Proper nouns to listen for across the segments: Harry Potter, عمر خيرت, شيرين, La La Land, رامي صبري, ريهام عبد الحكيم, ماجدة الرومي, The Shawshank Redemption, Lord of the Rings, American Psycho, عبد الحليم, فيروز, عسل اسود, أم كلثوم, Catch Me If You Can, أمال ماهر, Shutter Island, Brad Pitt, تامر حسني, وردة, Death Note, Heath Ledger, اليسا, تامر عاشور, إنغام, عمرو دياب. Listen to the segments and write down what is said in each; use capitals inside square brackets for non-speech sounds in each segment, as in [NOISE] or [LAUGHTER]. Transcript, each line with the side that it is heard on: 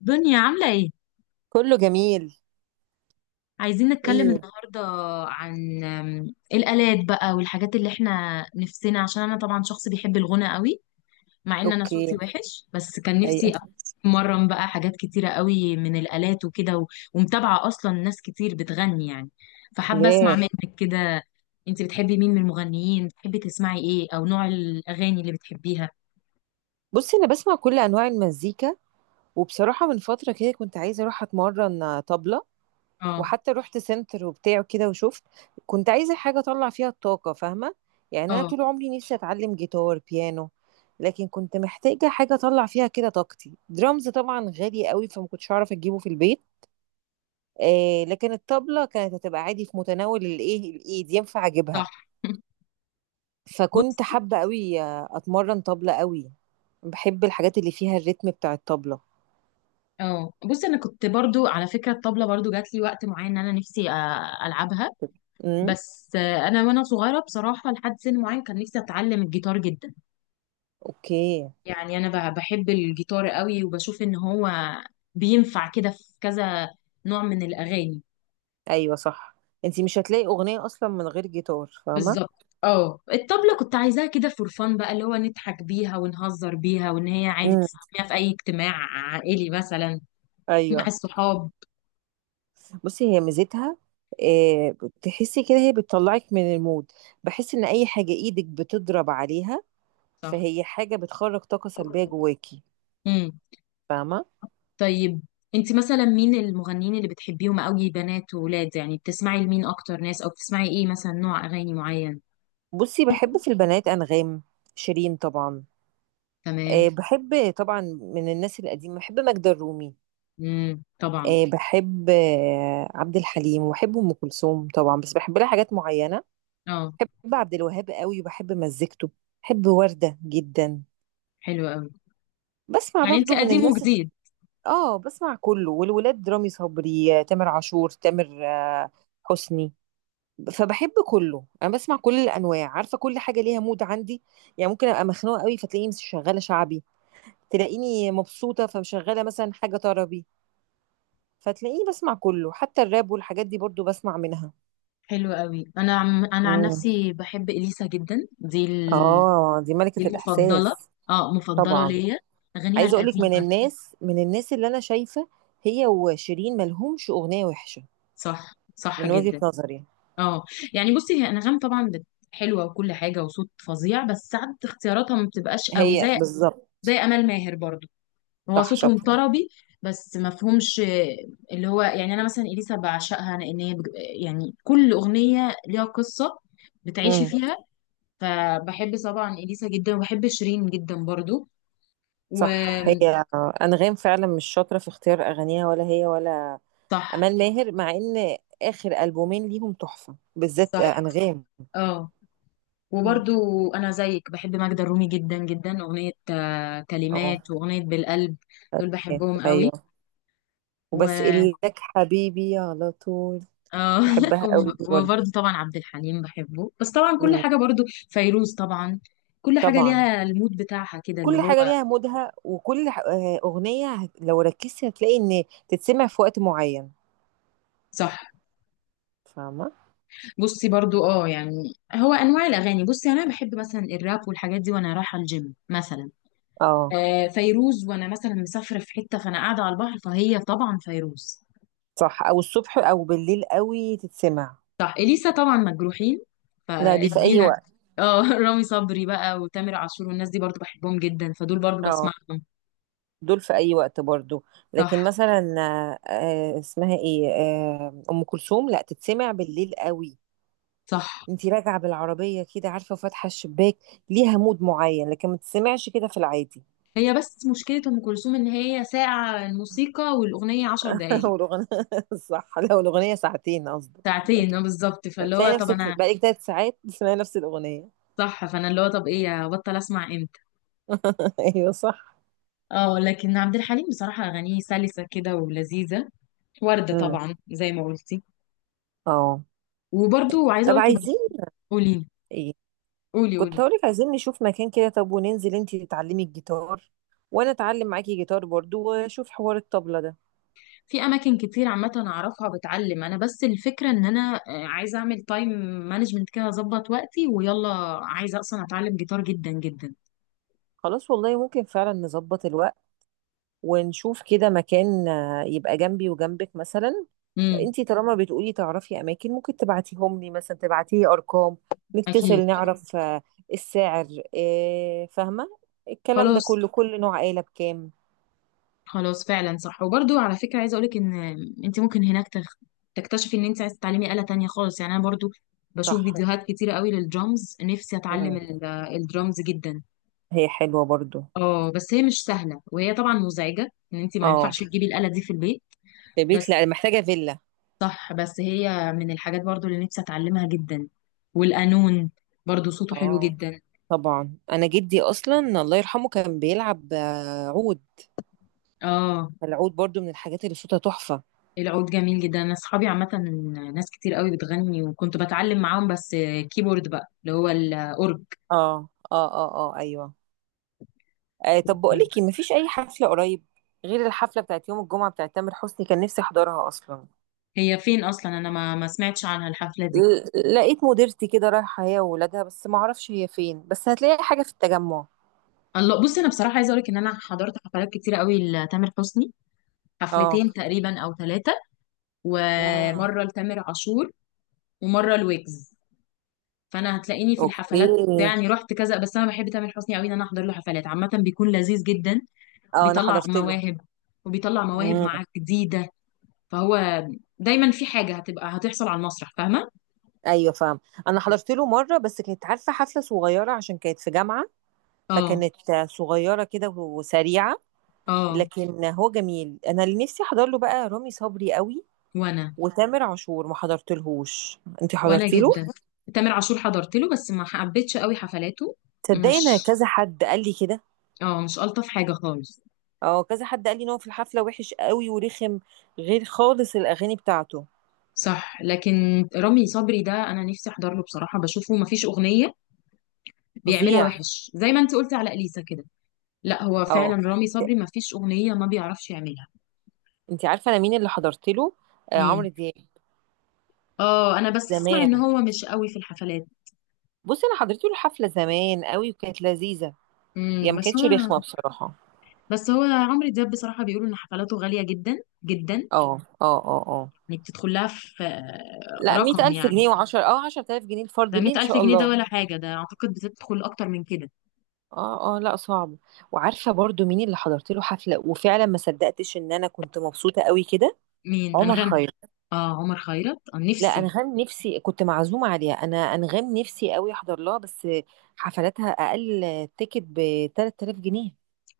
left: دنيا عاملة ايه؟
right: كله جميل.
left: عايزين نتكلم
right: ايه.
left: النهاردة عن ايه الآلات بقى والحاجات اللي احنا نفسنا، عشان انا طبعا شخص بيحب الغنى قوي مع ان انا
right: اوكي.
left: صوتي وحش، بس كان
right: أي-
left: نفسي اتمرن بقى حاجات كتيرة قوي من الآلات وكده، ومتابعة اصلا ناس كتير بتغني يعني. فحابة اسمع
right: ليه؟
left: ايوه منك كده. انت بتحبي مين من المغنيين؟ بتحبي تسمعي ايه او نوع الاغاني اللي بتحبيها؟
right: بصي، انا بسمع كل انواع المزيكا. وبصراحه من فتره كده كنت عايزه اروح اتمرن طبله،
left: اه،
right: وحتى رحت سنتر وبتاع كده وشفت. كنت عايزه حاجه اطلع فيها الطاقه، فاهمه؟ يعني انا
left: اه،
right: طول عمري نفسي اتعلم جيتار، بيانو، لكن كنت محتاجه حاجه اطلع فيها كده طاقتي. درامز طبعا غالي قوي، فما كنتش هعرف اجيبه في البيت. آه، لكن الطبله كانت هتبقى عادي في متناول الايد، ينفع اجيبها.
left: صح. [LAUGHS] بص
right: فكنت حابة قوي اتمرن طبلة قوي. بحب الحاجات اللي فيها الريتم بتاع الطبلة.
left: اه بص انا كنت برضو على فكره الطبله، برضو جات لي وقت معين ان انا نفسي العبها.
right: امم.
left: بس وانا صغيره بصراحه، لحد سن معين كان نفسي اتعلم الجيتار جدا.
right: اوكي.
left: يعني انا بحب الجيتار قوي، وبشوف ان هو بينفع كده في كذا نوع من الاغاني.
right: ايوه صح. انتي مش هتلاقي اغنية اصلا من غير جيتار، فاهمة؟
left: بالظبط. اه، الطبله كنت عايزاها كده فور فن بقى، اللي هو نضحك بيها ونهزر بيها، وان هي عادي
right: امم.
left: تستخدميها في اي اجتماع عائلي مثلا، مع
right: ايوه.
left: الصحاب.
right: بصي، هي ميزتها، آه، تحسي كده هي بتطلعك من المود. بحس ان اي حاجة ايدك بتضرب عليها،
left: صح.
right: فهي حاجة بتخرج طاقة سلبية جواكي.
left: امم.
right: فاهمة.
left: طيب انت مثلا مين المغنيين اللي بتحبيهم قوي، بنات وولاد؟ يعني بتسمعي لمين اكتر ناس، او بتسمعي ايه مثلا، نوع اغاني معين؟
right: بصي، بحب في البنات انغام، شيرين طبعا.
left: تمام.
right: بحب طبعا من الناس القديمة بحب ماجدة الرومي.
left: امم، طبعا.
right: بحب عبد الحليم، وبحب ام كلثوم طبعا بس بحب لها حاجات معينه.
left: اه،
right: بحب عبد الوهاب قوي، وبحب مزيكته. بحب ورده جدا.
left: حلو قوي.
right: بسمع
left: يعني انت
right: برضو من
left: قديم
right: الناس
left: وجديد.
right: اه، بسمع كله. والولاد رامي صبري، تامر عاشور، تامر آه، حسني. فبحب كله، انا بسمع كل الانواع. عارفه، كل حاجه ليها مود عندي. يعني ممكن ابقى مخنوقه قوي فتلاقيني مش شغاله شعبي، تلاقيني مبسوطه فمشغله مثلا حاجه طربي، فتلاقيني بسمع كله. حتى الراب والحاجات دي برضو بسمع
left: حلو قوي. انا عن
right: منها.
left: نفسي بحب اليسا جدا. دي ال...
right: اه، دي
left: دي
right: ملكة
left: المفضله.
right: الإحساس
left: اه، مفضله
right: طبعا.
left: ليا اغانيها
right: عايزة أقولك، من
left: القديمه.
right: الناس من الناس اللي أنا شايفة، هي وشيرين ملهمش أغنية وحشة
left: صح، صح
right: من وجهة
left: جدا.
right: نظري.
left: اه، يعني بصي هي انغام طبعا حلوه وكل حاجه، وصوت فظيع، بس ساعات اختياراتها ما بتبقاش قوي،
right: هي
left: زي
right: بالظبط.
left: زي امال ماهر برضو. هو
right: صح،
left: صوتهم
right: شاطرة.
left: طربي بس مفهومش. اللي هو يعني انا مثلا اليسا بعشقها، لان هي يعني كل اغنيه ليها قصه بتعيشي
right: امم.
left: فيها. فبحب طبعا اليسا جدا، وبحب شيرين جدا برضو.
right: صح. هي
left: وصح.
right: أنغام فعلا مش شاطرة في اختيار أغانيها، ولا هي ولا
left: صح،
right: أمال ماهر، مع إن آخر ألبومين ليهم تحفة، بالذات
left: صح.
right: أنغام.
left: اه،
right: مم.
left: وبرضو انا زيك بحب ماجدة الرومي جدا جدا، اغنيه
right: اه.
left: كلمات واغنيه بالقلب. دول بحبهم قوي.
right: أيوه، وبس إلك حبيبي على طول.
left: اه. [LAUGHS]
right: بحبها قوي دي برضه.
left: وبرضه طبعا عبد الحليم بحبه، بس طبعا كل
right: مم.
left: حاجة، برضه فيروز طبعا. كل حاجة
right: طبعا.
left: ليها المود بتاعها كده، اللي
right: كل
left: هو.
right: حاجة ليها مودها، وكل أغنية لو ركزتي هتلاقي إن تتسمع في وقت معين.
left: صح.
right: فاهمة؟
left: بصي برضه اه، يعني هو انواع الاغاني، بصي انا بحب مثلا الراب والحاجات دي وانا رايحة الجيم مثلا.
right: اه.
left: آه فيروز وانا مثلا مسافرة في حتة، فانا قاعدة على البحر فهي طبعا فيروز.
right: صح، أو الصبح أو بالليل قوي تتسمع.
left: صح. اليسا طبعا مجروحين،
right: لا، دي في أي
left: فاديها.
right: وقت.
left: اه. [LAUGHS] رامي صبري بقى وتامر عاشور والناس دي برضه بحبهم جدا، فدول برضه
right: اه،
left: بسمعهم.
right: دول في أي وقت برضو. لكن
left: صح،
right: مثلا آه، اسمها إيه، أم كلثوم لا تتسمع بالليل قوي.
left: صح.
right: انتي راجعة بالعربية كده، عارفة، فاتحة الشباك. ليها مود معين، لكن ما تتسمعش كده في العادي.
left: هي بس مشكلة أم كلثوم إن هي ساعة الموسيقى، والأغنية عشر
right: [LAUGHS]
left: دقايق
right: لو الأغنية [LAUGHS] صح، لو الأغنية ساعتين قصدي.
left: ساعتين بالظبط. فاللي هو
right: تلاقي
left: طب
right: نفسك
left: أنا.
right: بقالك تلات ساعات بتسمعي نفس الأغنية.
left: صح. فأنا اللي هو طب إيه، أبطل أسمع إمتى؟
right: [LAUGHS] أيوه صح.
left: اه لكن عبد الحليم بصراحة أغانيه سلسة كده، ولذيذة. وردة
right: امم.
left: طبعا زي ما قلتي.
right: اه.
left: وبرضو عايزة
right: طب
left: أقولك إن...
right: عايزين
left: [LAUGHS] قولي،
right: ايه.
left: قولي،
right: كنت
left: قولي.
right: هقولك عايزين نشوف مكان كده، طب وننزل انتي تتعلمي الجيتار وانا اتعلم معاكي جيتار برضو، واشوف حوار الطبلة ده.
left: في اماكن كتير عامه اعرفها بتعلم انا، بس الفكره ان انا عايزه اعمل تايم مانجمنت كده، اظبط وقتي ويلا. عايزه اصلا اتعلم جيتار جدا جدا.
right: خلاص، والله ممكن فعلا نظبط الوقت، ونشوف كده مكان يبقى جنبي وجنبك مثلا.
left: امم.
right: انتي طالما بتقولي تعرفي اماكن، ممكن تبعتيهم لي، مثلا تبعتيلي ارقام، نتصل،
left: اكيد. [LAUGHS]
right: نعرف السعر، فاهمة، الكلام ده
left: خلاص،
right: كله، كل نوع آلة بكام.
left: خلاص فعلا. صح وبرضو على فكرة عايزة اقولك ان انت ممكن هناك تكتشفي ان انت عايزة تتعلمي آلة تانية خالص. يعني انا برضو بشوف
right: صح.
left: فيديوهات كتيرة قوي للدرامز، نفسي اتعلم
right: مم.
left: الدرامز جدا.
right: هي حلوة برضو.
left: اه بس هي مش سهلة، وهي طبعا مزعجة، ان انت ما
right: اه،
left: ينفعش تجيبي الآلة دي في البيت
right: في بيت
left: بس.
right: لا، محتاجة فيلا.
left: صح، بس هي من الحاجات برضو اللي نفسي اتعلمها جدا. والقانون برضو صوته حلو
right: اه
left: جدا.
right: طبعا، انا جدي اصلا الله يرحمه كان بيلعب عود.
left: اه.
right: فالعود برضو من الحاجات اللي صوتها تحفة.
left: العود جميل جدا. انا اصحابي عامة ناس كتير قوي بتغني، وكنت بتعلم معاهم بس كيبورد بقى اللي هو الاورج.
right: اه اه اه اه ايوه. آه، طب بقولك ما مفيش اي حفلة قريب غير الحفلة بتاعت يوم الجمعة بتاعت تامر حسني، كان نفسي احضرها اصلا.
left: هي فين اصلا؟ انا ما سمعتش عنها الحفله دي.
right: لقيت مديرتي كده رايحة هي وولادها، بس ما اعرفش هي فين، بس هتلاقي حاجة في التجمع.
left: الله، بصي انا بصراحه عايزه اقول لك ان انا حضرت حفلات كتيره قوي لتامر حسني.
right: اه.
left: حفلتين تقريبا او ثلاثه.
right: مم.
left: ومره لتامر عاشور. ومره لويجز. فانا هتلاقيني في
right: اوكي.
left: الحفلات، يعني رحت كذا. بس انا بحب تامر حسني قوي، ان انا احضر له حفلات عامه بيكون لذيذ جدا.
right: اه انا
left: بيطلع
right: حضرت
left: مواهب، وبيطلع مواهب
right: له.
left: معاه جديده. فهو دايما في حاجه هتحصل على المسرح، فاهمه.
right: ايوه، فاهم. انا حضرت له مره، بس كانت عارفه حفله صغيره عشان كانت في جامعه،
left: اه،
right: فكانت صغيره كده وسريعه.
left: اه.
right: لكن هو جميل. انا اللي نفسي احضر له بقى رامي صبري قوي،
left: وانا
right: وتامر عاشور ما حضرتلهوش. انت
left: وانا
right: حضرتي له؟
left: جدا. تامر عاشور حضرت له بس ما حبيتش قوي حفلاته.
right: تصدقي
left: مش
right: انا كذا حد قال لي كده.
left: اه مش الطف حاجه خالص.
right: اه كذا حد قال لي ان هو في الحفله وحش قوي ورخم، غير خالص الاغاني بتاعته.
left: صح، لكن رامي صبري ده انا نفسي احضر له بصراحه، بشوفه ما فيش اغنيه بيعملها
right: فظيع.
left: وحش، زي ما انت قلتي على اليسا كده. لا هو فعلا
right: اه،
left: رامي صبري ما فيش اغنيه ما بيعرفش يعملها.
right: انت عارفه انا مين اللي حضرت له؟ آه،
left: مين؟
right: عمرو دياب
left: اه انا بس اسمع
right: زمان.
left: ان هو مش قوي في الحفلات.
right: بصي انا حضرت له الحفله زمان قوي وكانت لذيذه. هي
left: امم.
right: ما
left: بس
right: كانتش
left: هو
right: رخمة بصراحة.
left: بس هو عمرو دياب بصراحه بيقولوا ان حفلاته غاليه جدا جدا.
right: اه اه اه اه.
left: يعني بتدخل لها في
right: لا، مية
left: رقم
right: ألف
left: يعني؟
right: جنيه! وعشرة، اه عشرة آلاف جنيه الفرد
left: ده
right: ليه إن
left: 100000
right: شاء
left: جنيه ده
right: الله.
left: ولا حاجة؟ ده أعتقد بتدخل أكتر من كده.
right: اه اه، لا صعب. وعارفة برضو مين اللي حضرت له حفلة وفعلا ما صدقتش إن أنا كنت مبسوطة قوي كده؟
left: مين،
right: عمر
left: أنغام؟
right: خيرت.
left: آه عمر خيرت. آه
right: لا،
left: نفسي.
right: أنغام نفسي. كنت معزومة عليها أنا. أنغام نفسي قوي أحضر لها بس حفلاتها أقل تيكت ب 3000 جنيه.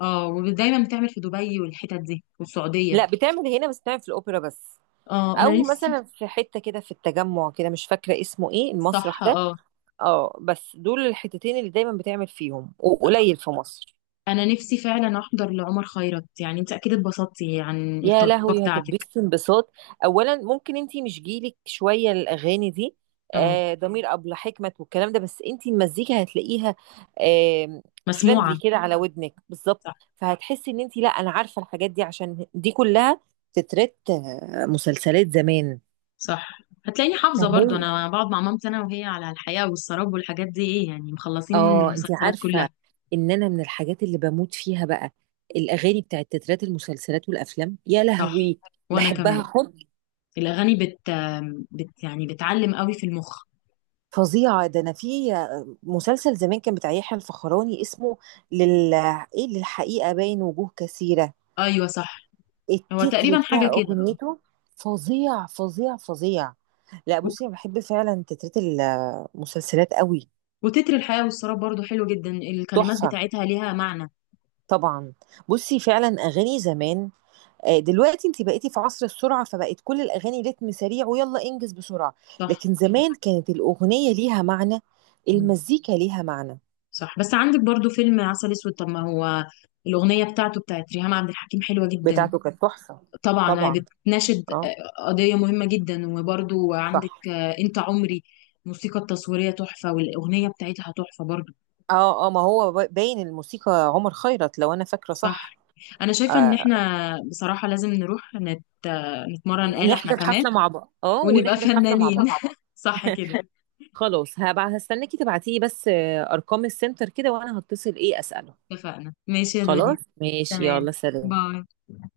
left: آه. ودايما بتعمل في دبي والحتت دي والسعودية.
right: لا، بتعمل هنا بس، بتعمل في الأوبرا بس.
left: آه أنا
right: أو مثلا
left: نفسي.
right: في حتة كده في التجمع كده، مش فاكرة اسمه إيه
left: صح.
right: المسرح ده.
left: آه
right: اه، بس دول الحتتين اللي دايما بتعمل فيهم، وقليل في مصر.
left: أنا نفسي فعلا أحضر لعمر خيرت. يعني أنت أكيد اتبسطتي عن
right: يا
left: التجربة
right: لهوي،
left: بتاعتك.
right: هتتبسط انبساط. اولا ممكن انتي مش جيلك شويه الاغاني دي،
left: آه.
right: آه ضمير، ابلة حكمت والكلام ده، بس انتي المزيكا هتلاقيها، آه،
left: مسموعة.
right: فريندلي كده على ودنك بالظبط.
left: صح،
right: فهتحسي ان انتي، لا انا عارفه الحاجات دي، عشان دي كلها تترات مسلسلات زمان.
left: صح. هتلاقيني حافظة برضو،
right: أهو.
left: أنا بقعد مع مامتي أنا وهي على الحياة والسراب والحاجات دي، إيه يعني مخلصين
right: اه، انت
left: المسلسلات
right: عارفه
left: كلها.
right: ان انا من الحاجات اللي بموت فيها بقى الاغاني بتاعت تترات المسلسلات والافلام، يا
left: صح.
right: لهوي
left: وأنا
right: بحبها
left: كمان.
right: حب
left: الأغاني بت يعني بتعلم قوي في المخ.
right: فظيعه. ده انا في مسلسل زمان كان بتاع يحيى الفخراني، اسمه لل ايه للحقيقه، باين وجوه كثيره،
left: ايوه صح، هو
right: التتر
left: تقريبا حاجه
right: بتاع
left: كده.
right: اغنيته فظيع فظيع فظيع. لا
left: و-
right: بصي، انا بحب فعلا تترات المسلسلات قوي.
left: وتتر الحياه والسراب برضو حلو جدا، الكلمات
right: تحفه.
left: بتاعتها ليها معنى.
right: طبعا. بصي فعلا اغاني زمان، دلوقتي انت بقيتي في عصر السرعة، فبقت كل الأغاني رتم سريع، ويلا انجز بسرعة. لكن
left: صح.
right: زمان كانت الأغنية ليها معنى،
left: مم.
right: المزيكا ليها معنى.
left: صح، بس عندك برضو فيلم عسل اسود. طب ما هو الاغنيه بتاعته بتاعت ريهام عبد الحكيم حلوه جدا،
right: بتاعته كانت تحفة.
left: طبعا
right: طبعا.
left: بتناشد
right: اه.
left: قضيه مهمه جدا. وبرضو عندك
right: صح.
left: انت عمري. الموسيقى التصويريه تحفه والاغنيه بتاعتها تحفه برضو.
right: اه اه، ما هو باين الموسيقى عمر خيرت لو أنا فاكرة صح.
left: صح. انا شايفه ان
right: آه،
left: احنا بصراحه لازم نروح نت... آه، نتمرن آلة احنا
right: نحضر
left: كمان،
right: حفلة مع بعض، اه
left: ونبقى
right: ونحضر حفلة مع
left: فنانين.
right: بعض.
left: [LAUGHS] صح كده.
right: خلاص، هبقى هستناكي تبعتيلي بس أرقام السنتر كده، وأنا هتصل ايه أسأله.
left: اتفقنا، ماشي يا دنيا.
right: خلاص ماشي،
left: تمام.
right: يلا سلام.
left: باي.